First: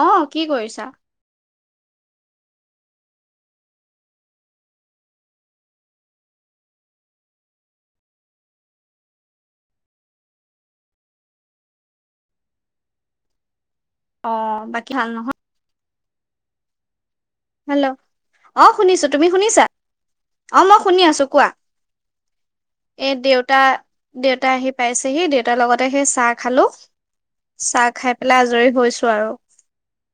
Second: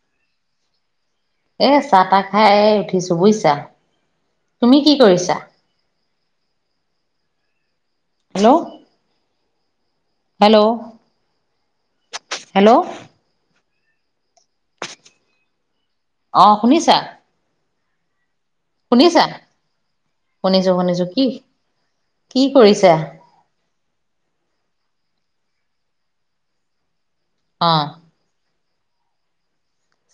অ কি কৰিছা এ চাহ তাহ খাই উঠিছো বুজিছা তুমি কি কৰিছা হেল্ল' হেল্ল হেল্ল' অ বাকী ভাল নহয়? অ শুনিছা? হেল্ল'। অ শুনিছোঁ তুমি শুনিছা অ শুনিছো মই শুনি শুনিছো আছো কি কোৱা? কি কৰিছা এ দেউতা। দেউতা আহি পাইছেহি, দেউতাৰ লগতে সেই চাহ খালোঁ। অ চাহ খাই পেলাই আজৰি।। হৈছো আৰু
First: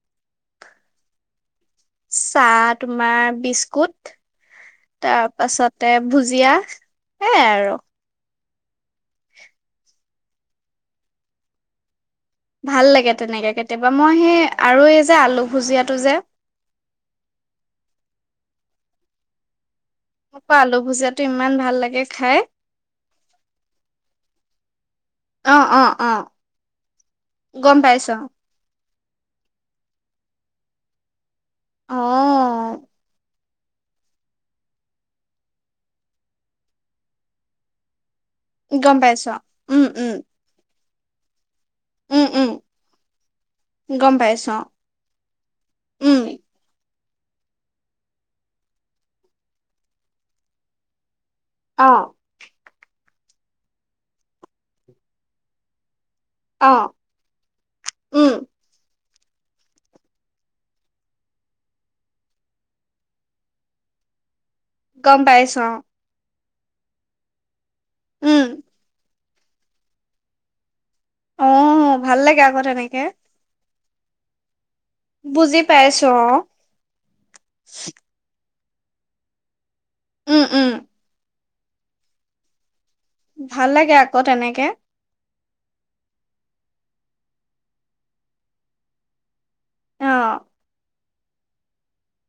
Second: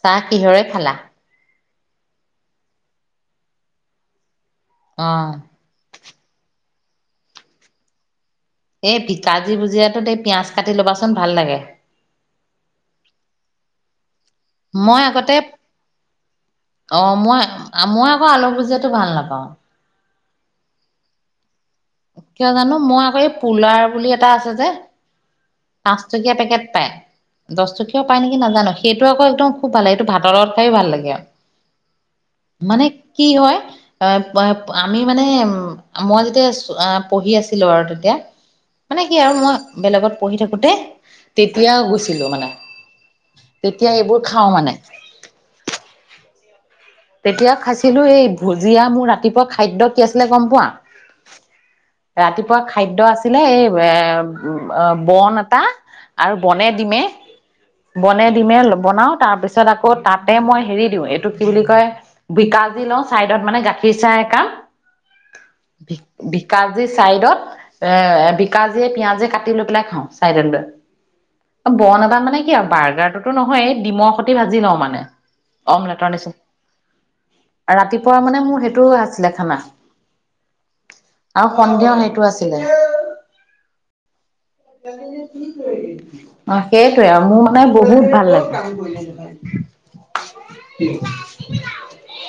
চাহ কিহৰে খালাঁ? চাহ তোমাৰ বিস্কুট। অ তাৰ পাছতে ভুজিয়া। হে আৰু এই বিকাজী ভুজিয়াটোতে পিঁয়াজ কাটি লবাচোন ভাল লাগে। ভাল লাগে তেনেকে কেতিয়াবা। মই সেই আৰু মই এই যে আগতে আলু ভুজিয়াটো যে। অ মই মই আকৌ আলু পুজাটো ভাল নাপাওঁ। মোৰ পা আলু ভুজিয়াটো ইমান ভাল লাগে খাই কিয় জানো মই আকৌ এই পুলাৰ বুলি এটা আছে যে? অ অ অ পাঁচটকীয়া পেকেট পায় দচ গম টকীয়াও পাইছ পায় নেকি নাজানো সেই। সেই টো আকৌ একদম খুব ভাল লাগে। সেই টো ভাতৰ লগ খাইও ভাল লাগে। অ মানে কি হয়। অ আমি মানে মই যেতিয়া পঢ়ি আছিলো আৰু তেতিয়া। গম মানে কি পাইছ আৰু মই উম উম বেলেগত। পঢ়ি থাকোঁতে। তেতিয়া উম গৈছিলো উম মানে তেতিয়া গম এইবোৰ খাওঁ পাইছ মানে উম, তেতিয়া খাইছিলো এই ভুজিয়া মোৰ ৰাতিপুৱা খাদ্য কি আছিলে গম পোৱা? অ', ৰাতিপুৱা খাই খাদ্যয আছিলে, এই এ বন এটা আৰু বনে অ', দিমে-বনে উম, দিমে বনাওঁ তাৰপিছত আকৌ তাতে মই হেৰি দিওঁ, এইটো কি বুলিক কয় বিকাজি লওঁ, চাইদত মানে গাখীৰ চাই একাপ। গম পাইছোঁ অঁ। বি বিকাজী চাইদত এ বিকাজীয়ে পিয়াজে কাটি লৈ পেলাই খাওঁ, চাইডত লৈ। অঁ অ', বন ভাল এটা মানে লাগে কি আকৌ আৰু তেনেকে, বাৰ্গাৰটোতো নহয়ে। ডিমৰ সতি ভাজি লওঁ মানে বুজি অমলেটৰ পাইছো অঁ। নিচিনা ৰাতিপুৱা মানে মোৰ সেই টো আছিলে খানা। উম উম। আৰু [unintelligible] আছিলে। ভাল লাগে আকৌ অঁ তেনেকে। অঁ সেইটোৱে আৰু মোৰ মানে বহুত ভাল লাগে। অ', [unintelligible] [unintelligible]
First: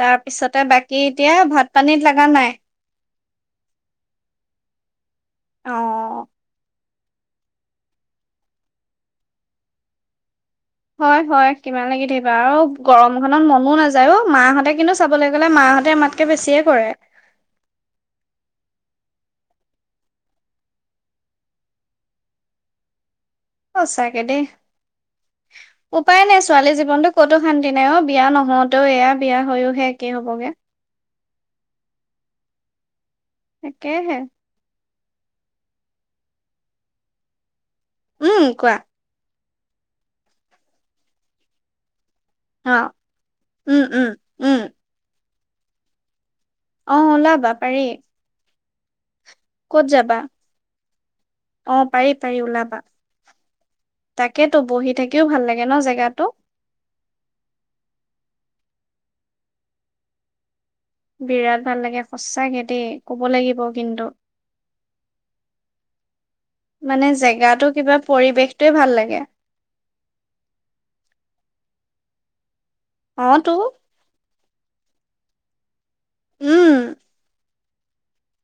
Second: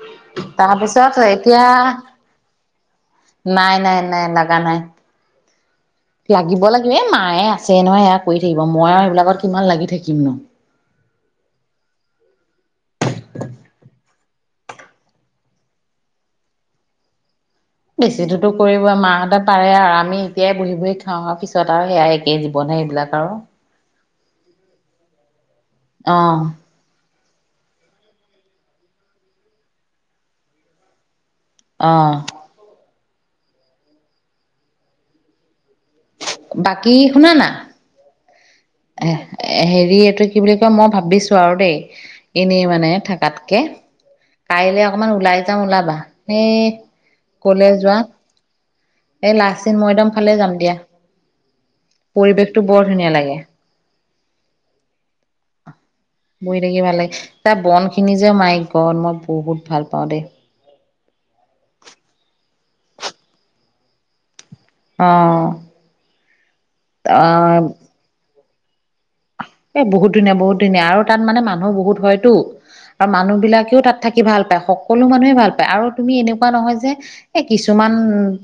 তাৰ পিছতে বাকী এতিয়া ভাত পানীত লাগা নাই। নাই নাই-নাই, লাগা নাই। অ'। লাগিব লাগে এ মায়ে আছে নহয় সেইয়া কৰি থাকিব, মই আৰু এইবিলাকত কিমান লাগি থাকিম নো। হয় হয় কিমান লাগি থাকিবা আৰু গৰম খনত মনো নায যায়ও মাহঁতে কিন্তু চাবলৈ গ'লে মাহঁতে আমাতকে বেছিয়ে কৰে। বেছিতোটো কৰিব মাহঁতে পাৰে আৰু আমি এতিয়াই বহি বহি খাওঁ আৰু পিছত আৰু সেয়াই একেই জীৱনহে এইবিলাক আৰু। সঁচাকে দে। উপায় নাই অ', ছোৱালী জীৱনটো ক'তো শান্তি নাই অঁ, বিয়া নহতেও এয়া বিয়া হৈও সে একেই হ'বগে। অঁ। একেই হে। বাকী শুনা না। উম। কোৱা, [unintelligible] এ হেৰি এইটো কি বুলি কয় মই ভাবিছো আৰু দেই এনেই অ', মানে থকাতকে উম, উম, উম। কাইলে অকমান ওলাই যাও ওলাবা সেই অ ওলাবা কলে পাৰি যোৱা এ লাচিন ক'ত মইদম যাবা ফালে যাম দিয়া অ পাৰি পাৰি পৰিৱেশটো ওলাবা বৰ ধুনীয়া লাগে তাকেতো বহি থাকিও ভাল লাগে ন জেগাত বহি থাকিব ভাল লাগে তাৰ বন খিনি যে মাইক গত মই বহুত ভাল পাওঁ দে বিৰাট ভাল লাগে সচাকে দেই কব লাগিব কিন্তু অ মানে অ', জেগাতো কিবা পৰিৱেশ টোৱে ভাল লাগে এ বহুত ধুনীয়া বহুত ধনীয়া আৰু তাত মানে মানুহো বহুত হয়তো আৰু অ মানুহ তো বিলাকেও তাত থাকি ভাল পায় সকলো মানুহেই ভাল পায় আৰু তুমি এনেকোৱা উম নহয় যে এই কিছুমান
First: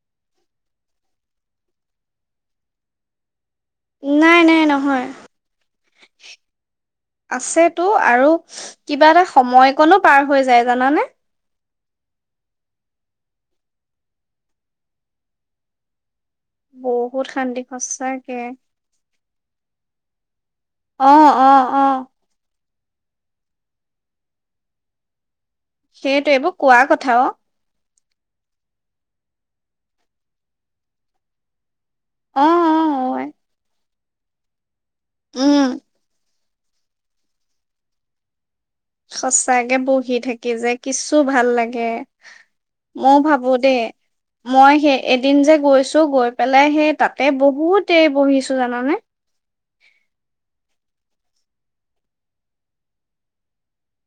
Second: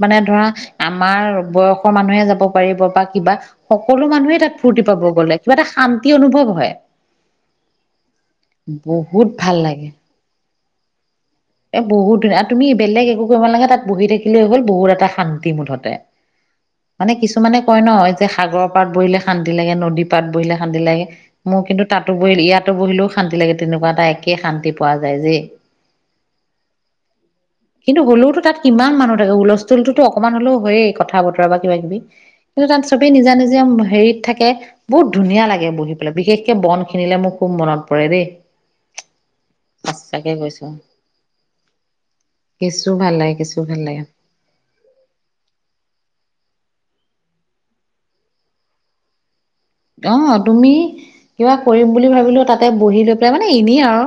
মানে ধৰা আমাৰ বয়সৰ মানুহে যাব পাৰিব বা কিবা সকলো মানুহে নাই তাত নাই ফূৰ্তি পাব নহয় গ'লে কিবা এটা শান্তি অনুভৱ হয় আছেতো আৰু কিবা এটা বহুত ভাল লাগে। সময়কণো পাৰ হৈ যায় জানানে এ বহুত ধুনীয়া আৰু তুমি বেলেগ একো কৰিব নালাগে তাত বহি থাকিলেই হ'ল বহুত এটা শান্তি মুঠতে মানে বহুত শান্তি কিছুমানে কয় ন যে সঁচাকে সাগৰৰ পাত বহিলে শান্তি লাগে নদী পাত বহিলে শান্তি লাগে অ অ মোৰ অ কিন্তু তাতো পৰিল ইয়াত তাতো বহিলেও শান্তি লাগে তেনেকোৱা এটা একেই শান্তি পোৱা যায় যে সেইটো এইবোৰ কোৱা কথা অ কিন্তু হ'লেওতো তাত কিমান মানুহ থাকে হুলস্থুলতো অকমান হলেও হয়েই কথা বতৰা বা কিবা কিবি অ কিন্তু অ তাত চবেই অ, নিজা নিজা হেৰিত থাকে বহুত ধুনীয়া উম লাগে বহি পেলাই বিশেষ কে বন খিনিলে মোৰ খুব মনত পৰে দেই সচাকে বহি সঁচাকে থাকি কৈছো যে কিছু তো ভাল লাগে কেঁচু ভাল ময়ো লাগে ভাবো কেঁচু দেই ভাল লাগে মই সেই এদিন যে গৈছো গৈ পেলাই লাই সেই তাতে বহুত দেৰি বহিছো জানানে অ তুমি কিবা কৰিম বুলি ভাবিলো তাতে বহি লৈ পেলাই মানে এনেই আৰু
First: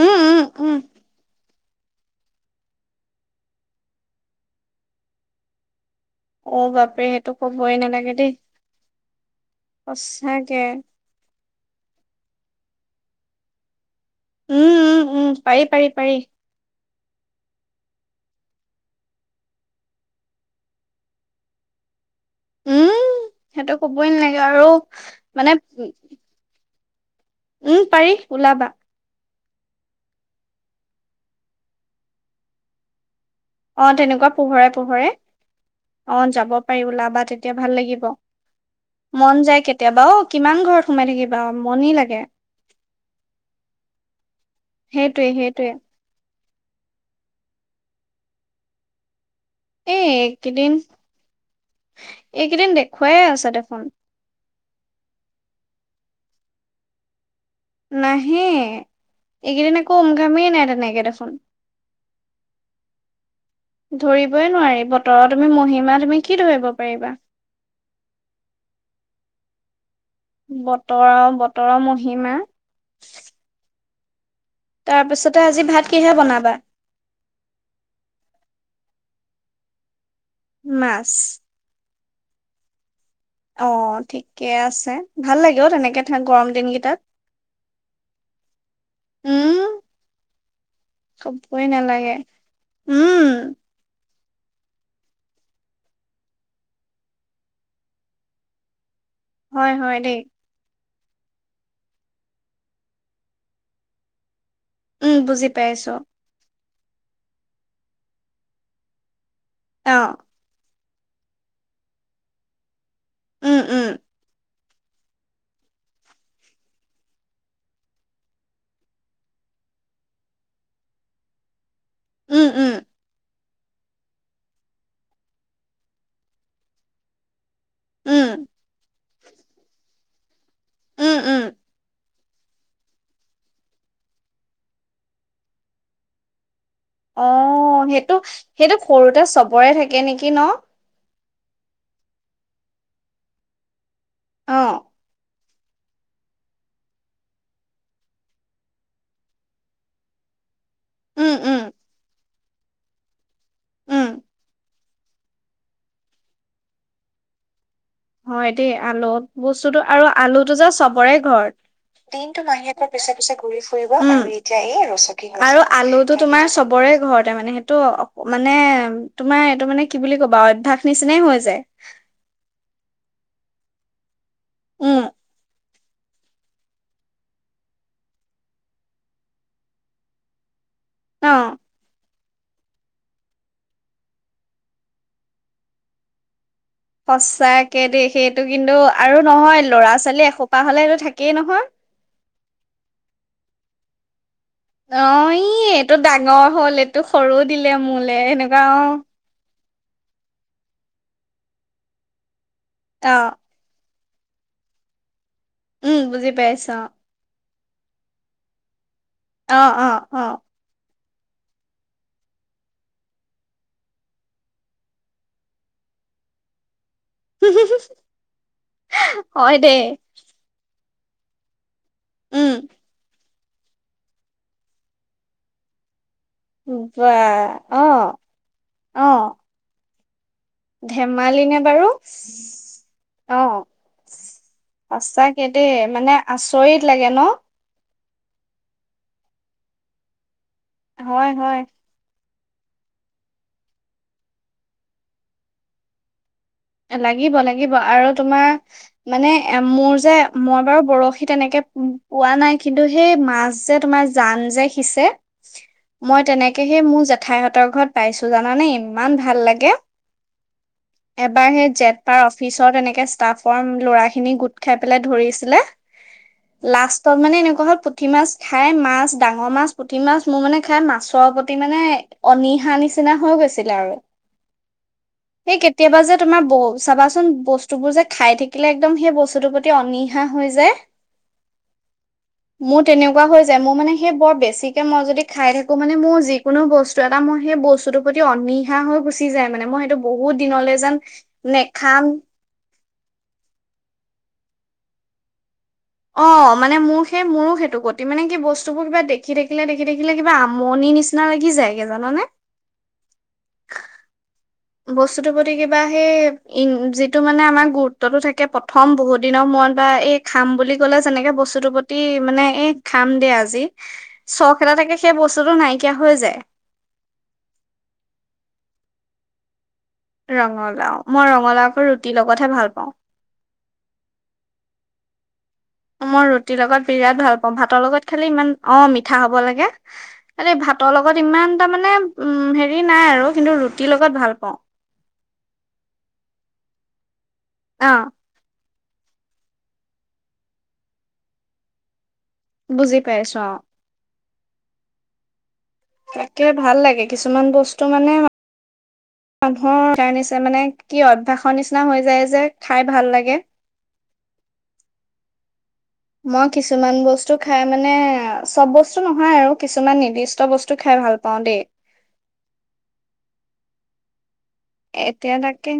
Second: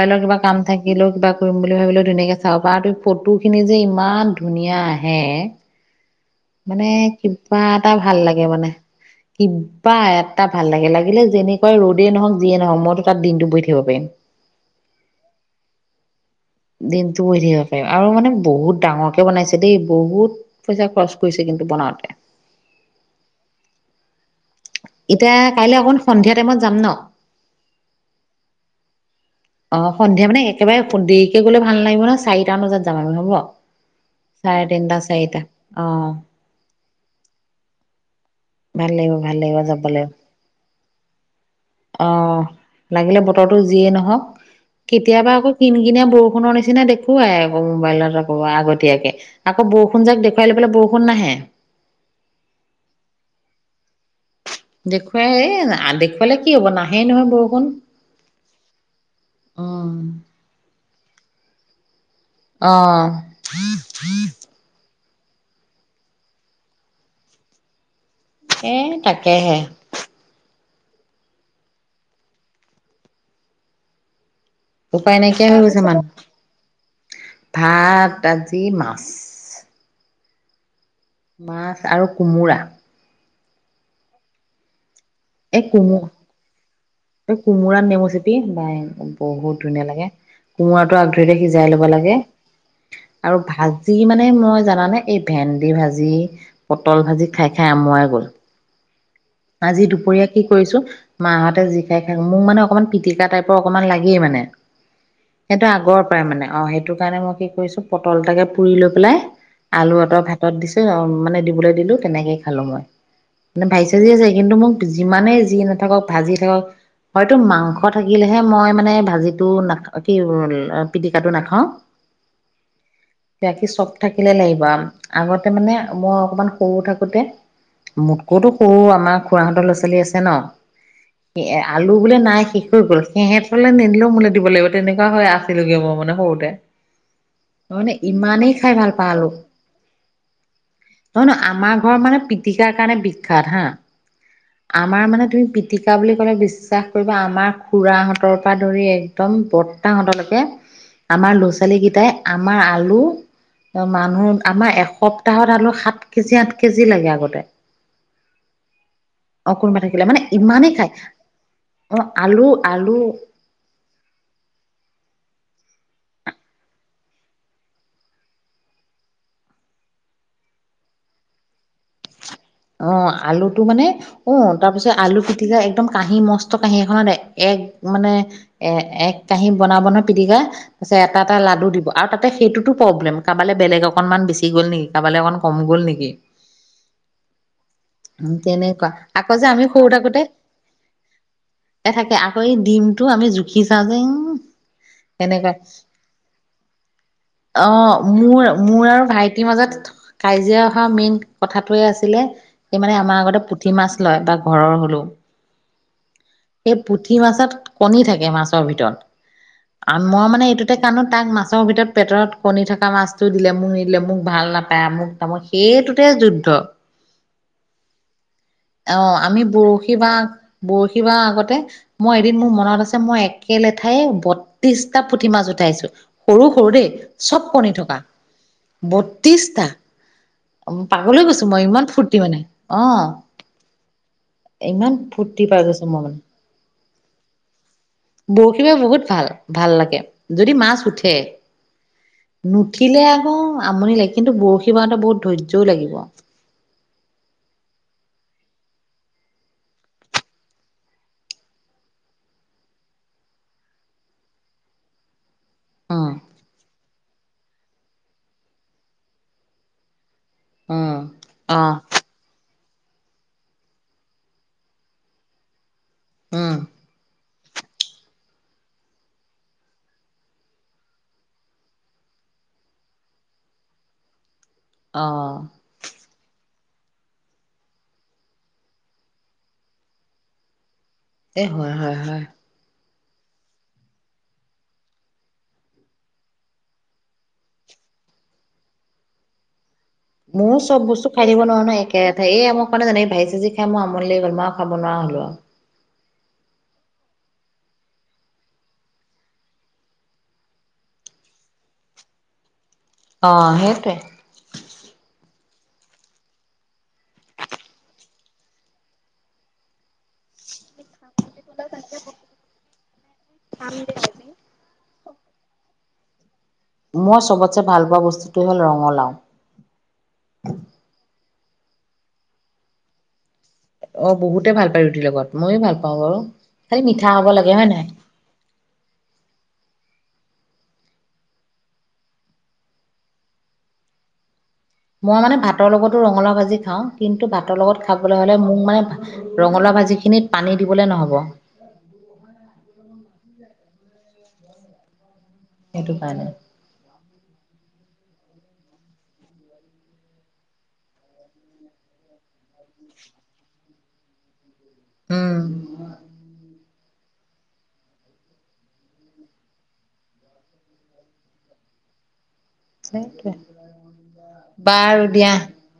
উম কিবা উম কাম উম থাকিলেও কিবা কৰিম বুলি ভাবিলে ধুনীয়াকে চাবা ত ফটোখিনি যে ইমান ধুনীয়া আহে অ মানে বাপৰে সেইটো কিবা কবই এটা নালাগে ভাল দেই লাগে, মানে কিবা এটা সঁচাকে ভাল লাগে লাগিলে যেনে যেনেকুৱাই ৰদে নহক, যিয়ে নহক মইতো তাত দিনটো বহি থাকিব পাৰিম। উম -উম, উম, পাৰি- পাৰি -পাৰি দিনতো বহি থাকিব পাৰিম, আৰু মানে বহুত ডাঙৰকে বনাইছে দেই, বহুত পইচা খৰচ কৰিছে কিন্তু বনাওতে। উম সেইটো কবই নালাগে, আৰু মানে উম অ [inaudible] উম পাৰি ওলাবা, অ সন্ধিয়া মানে একেবাৰে খুব দেৰিকে সোনকালে গ'লে ভাল নালাগিব ন, চাৰিটা বজাত যাম হ'ব, অ তেনেকুৱা চাৰে পোহৰে তিনটা -পোহৰে চাৰিটা অ যাব পাৰি ওলাব বা তেতিয়া ভাল লাগিব, ভাল লাগিব, ভাল মন লাগিব যায় যাবলে কেতিয়াবা অ কিমান ঘৰত সোমাই থাকিবা মনি লাগে অহ লাগিলে বতৰটো যিয়েই নহক সেইটোৱে কেতিয়াবা আকৌ সেইটোৱে কিন- কিনিয়া বৰষুণৰ নিচিনা নিচিনা দেখুৱাই আকৌ মোবাইলত কব আগতীয়াকে আকৌ বৰষুণ এই যাক দেখুৱাই লৈ পেলাই এইকেইদিন বৰষুণ নাহে। এইকেইদিন দেখুৱাই আছে দেখোন দেখুৱাই এই দেখুৱালে কি হ'ব নাহেই নহয় বৰষুণ নাহে এইকেইদিন একো উম উমঘামেই নাই তেনেকে দেখোন অহ ধৰিবই নোৱাৰি বতৰৰ মহিমা, তুমি কি ধৰিব পাৰিবা? এ তাকেহে বতৰৰ, বতৰৰ মহিমা উপায় তাৰপিছতে নাইকিয়া হৈ আজি গৈছে ভাত মানুহ, কিহে বনাবা ভাত আজি মাছ [inaudible] মাছ মাছ আৰু কোমোৰা অ ঠিকে আছে, ভাল লাগে এই অ, কোমো তেনেকে তোমাৰ গৰম দিনকেইটাত এই কোমোৰা নেমু চেপি বাই বহুত উম ধুনীয়া লাগে কোমোৰাটো আগ ধৰিতে কবই সিজাই ল'ব নালাগে লাগে উম আৰু ভাজি কি মানে মই জানানে এই ভেন্দি ভাজি, পটল ভাজি খাই -খাই আমুৱাই গ'লো হয় আজি হয় দেই দুপৰীয়া, কি কৰিছো? মা হঁতে যি খাই খায় মোক মানে অকণমান পিটিকা টাইপৰ অকণমান লাগেই মানে উম বুজি সেইটো পাইছো আগৰ পৰাই মানে অ সেই সেইটো কাৰণে মই কি কৰিছো পটল এটাকে পুৰি লৈ পেলাই অ আলু এটা ভাতত দিছো। অ মানে দিবলে দিলো তেনেকে খালো মই উম নে উম ভাই কিন্তু মোক যিমানেই যি নাথাকক ভাজি থাকক হয়তো মাংস থাকিলেহে মই মানে ভাজি টো না আ কি পিটিকাটো নাখাও উম উম বাকি চব থাকিলে লাগিব আ আগতে মানে মই অকমান সৰু থাকোতে মোট উম কটো তো আমাৰ খুৰাহঁতৰ ল'ৰা ছোৱালী আছে ন উম উম ই এ আলু বোলে নাই শেষ হৈ গ'ল সিহঁতলে নিদিলেও মোলে দিব লাগিব তেনেকুৱা হয় আছিলো গে মই মানে সৰুতে অ মানে সেইটো ইমানেই খাই সেইটো ভাল পাওঁ সৰুতে আলু চবৰে থাকে নেকি ন নহয় নহয় আমাৰ ঘৰ মানে পিটিকাৰ কাৰণে বি বিখ্যাত হা অ আমাৰ মানে তুমি পি পিতিকা বুলি ক'লে বিশ্বাস কৰিব আমাৰ খুৰাহঁতৰ পৰা ধৰি একদম বৰ্তাহঁত লৈকে উম আমাৰ ল'ৰা উম ছোৱালী কেইটাই আমাৰ আলু উম, মানুহ আমাৰ এসপ্তাহত আলু সাত কেজি আঠ কেজি লাগে আগতে হয় দেই আলু অ কোনোবা বস্তু আৰু থাকিলে মানে আলুটো যে ইমানেই খায় চবৰে অ ঘৰত দিনটো আলু মাহিয়েকৰ পিছে আলু পিছে ঘূৰি ফুৰিব উম এতিয়া এই ৰচকী হৈছে আলুটো তোমাৰ চবৰে ঘৰতে মানে সেইটো মানে তোমাৰ এইটো মানে কি বুলি কবা আৱ অভ্যাস নিচিনাই হৈ যায় অ আলুটো মানে অ তাৰ পিছত উম, আলু পিটিকা একদম কাঁহী মস্ত কাঁহী এখনত এক মানে এ এক কাঁহী বনাব নহয় পিটিকা পাছে এটা অ'। এটা লাডু দিব আৰু তা তাতে সেইটোতো প্ৰব্লেম কাবালে বেলেগ অকনমান বেছি গ'ল নেকি কাবালে অকমান কম গ'ল নেকি সঁচাকে দেই সেইটো কিন্তু তেনেকুৱা আৰু আকৌ যে নহয় আমি সৰু ল'ৰা থাকোতে ছোৱালী এসোপা হ'লে সেইটো থাকেই নহয় এ থাকে আকৌ এই ডিমটো আমি জুখি চাওঁ যে উম অ ই তেনেকুৱা এইটো ডাঙৰ হ'ল এইটো সৰু অ দিলে মোলে মোৰ সেনেকুৱা মোৰ অ আৰু ভাইটিৰ মাজত কাজিয়া হোৱা মেইন কথাটোৱে আছিলে এই মানে আমাৰ অ', আগতে পুঠি মাছ লয় বা ঘৰৰ হ'লো উম, বুজি পাইছো এই পুঠি মাছত কণী থাকে মাছৰ ভিতৰত অ অ অ কাৰণো তাক মাছৰ ভিতৰত পেটৰত কণী থকা মাছটো দিলে মোক নিদিলে মোক ভাল নাপায় আমোক তামোক সেইটোতে যুদ্ধ অ', অ আমি হয় দেই বৰশী বাও বৰশী কিবা আগতে মই এদিন উম। মোৰ মনত আছে মই এক একে লেঠাইে বত্ৰিশটা পুঠি মাছ উঠাইছো সৰু সৰু দেই বা চব কণী অ থকা অ বত্ৰিশটা অঁ পাগল হৈ ধেমালি গৈছো নে মই ইমান ফুৰ্তি মানে অঁ অঁ সচাঁকৈয়ে দেই গৈছো মই মানে আচৰিত লাগে ন বৰশী ব বহুত ভাল ভাল লাগে যদি মাছ উঠে হয় হয় নুঠিলে আকৌ আমনি লাগে কিন্তু বৰশী বাৰতে বহুত ধৈৰ্যও লাগিব লাগিব লাগিব আৰু তোমাৰ মানে এ মোৰ যে মই বাৰু বৰশী তেনেকেই পোৱা নাই কিন্তু সেই মাছ যে তোমাৰ জান যে সিঁচে উম, মই তেনেকৈহে মোৰ জে জেঠাইহঁতৰ ঘৰত পাইছো জানানে ইমান ভাল লাগে অঁ এবাৰহে জেঠ পাৰ অঁ অফিচৰ তেনেকেই ষ্টাফৰ ল'ৰাখিনি গোট খাই পেলাই ধৰিছিলে উম, লাষ্টত মানে এনেকুৱা হ'ল পুঠি মাছ খাই মাছ ডাঙৰ মাছ পুঠি মাছ মোৰ মানে খাই মাছৰ প্ৰতি মানে অনীহা নিচিনা হৈ গৈছিলে আৰু অঁ সেই কেতিয়াবা যে তোমাৰ ব চাবাচোন বস্তু বোৰ যে খাই থাকিলে একদম সেই বস্তুটোৰ প্ৰতি অনীহা হৈ যায় এ হয় হয় হয় মোৰ তেনেকুৱা হৈ যায় মোৰ মানে সেই বৰ বেছিকৈ মই যদি খাই থাকোঁ মানে মোৰ যিকোনো বস্তু এটা মই সেই বস্তুটোৰ প্ৰতি অনীহা হৈ গুচি যায় মানে মই সেইটো বহুত মোৰ দিনলে চব যেন বস্তু খাই দিব নোৱাৰো ন নেখাম একেলেঠাৰিয়ে এই, এই ভাজি চাজি খাই মই আমনি লাগি গ'ল মই খাব নোৱাৰা হ'লো আৰু অঁ মানে মোৰ সেই মোৰো সেইটো গতি মানে কি বস্তুবোৰ কিবা দেখি দেখিলে দেখি থাকিলে কিবা আমনি নিচিনা লাগি যায়গৈ জাননে অঁ সেইটোৱে বস্তুতৰ প্ৰতি কিবা সেই ই যিটো মানে আমাৰ গুৰুত্বতটো থাকে প্ৰথম বহুত দিনৰ মূৰত বা এই খাম বুলি ক'লে যেনেকৈ বস্তুটোৰ প্ৰতি মানে এই খাম দে আজি চখ এটা থাকে সেই বস্তুটো নাই নাইকীয়া হৈ যায় মই চবতছে ভাল পোৱা বস্তুটো হ'ল ৰঙালাও ৰঙালাও মই ৰঙা ৰঙালাও আকৌ ৰুটি লগতহে ভাল পাওঁ অঁ বহুতে ভাল পায় ৰুটিৰ লগত ময়ো ভাল পাওঁ বাৰু। মই ৰুটিৰ খালি লগত মিঠা বিৰাট হ'ব ভাল পাওঁ লাগে হয় ভাতৰ নাই? লগত খালি ইমান অঁ মিঠা হব লাগে এই ভাতৰ লগত ইমান তাৰমানে উম হেৰি নাই আৰু কিন্তু ৰুটিৰ লগত ভাল পাওঁ মই মানে ভাতৰ লগতো ৰঙালাও ভাজি খাওঁ কিন্তু ভাত ভাতৰ লগত অ খাবলৈ হ'লে মোক মানে ৰঙালাও ভাজিখিনিত পানী দিবলৈ নহব। বুজি পাইছো অ। সেইটো কাৰণে। তাকে ভাল লাগে। কিছুমান বস্তু মানে মানুহৰ [unintelligible] মানে কি আৰু অভ্যাসৰ নিচিনা হৈ যায় যে খাই ভাল লাগে। উম। মই কিছুমান বস্তু খাই মানে চব বস্তু নহয় আৰু কিছুমান নিৰ্দিষ্ট বস্তু খাই ভাল পাওঁ দেই। সেইটোৱে। বাৰু দিয়া এতিয়া তাকে।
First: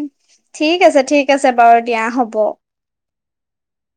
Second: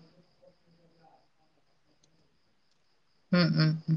ঠিক আছে ঠিক আছে বাৰু দিয়া হ'ব। উম উম উম।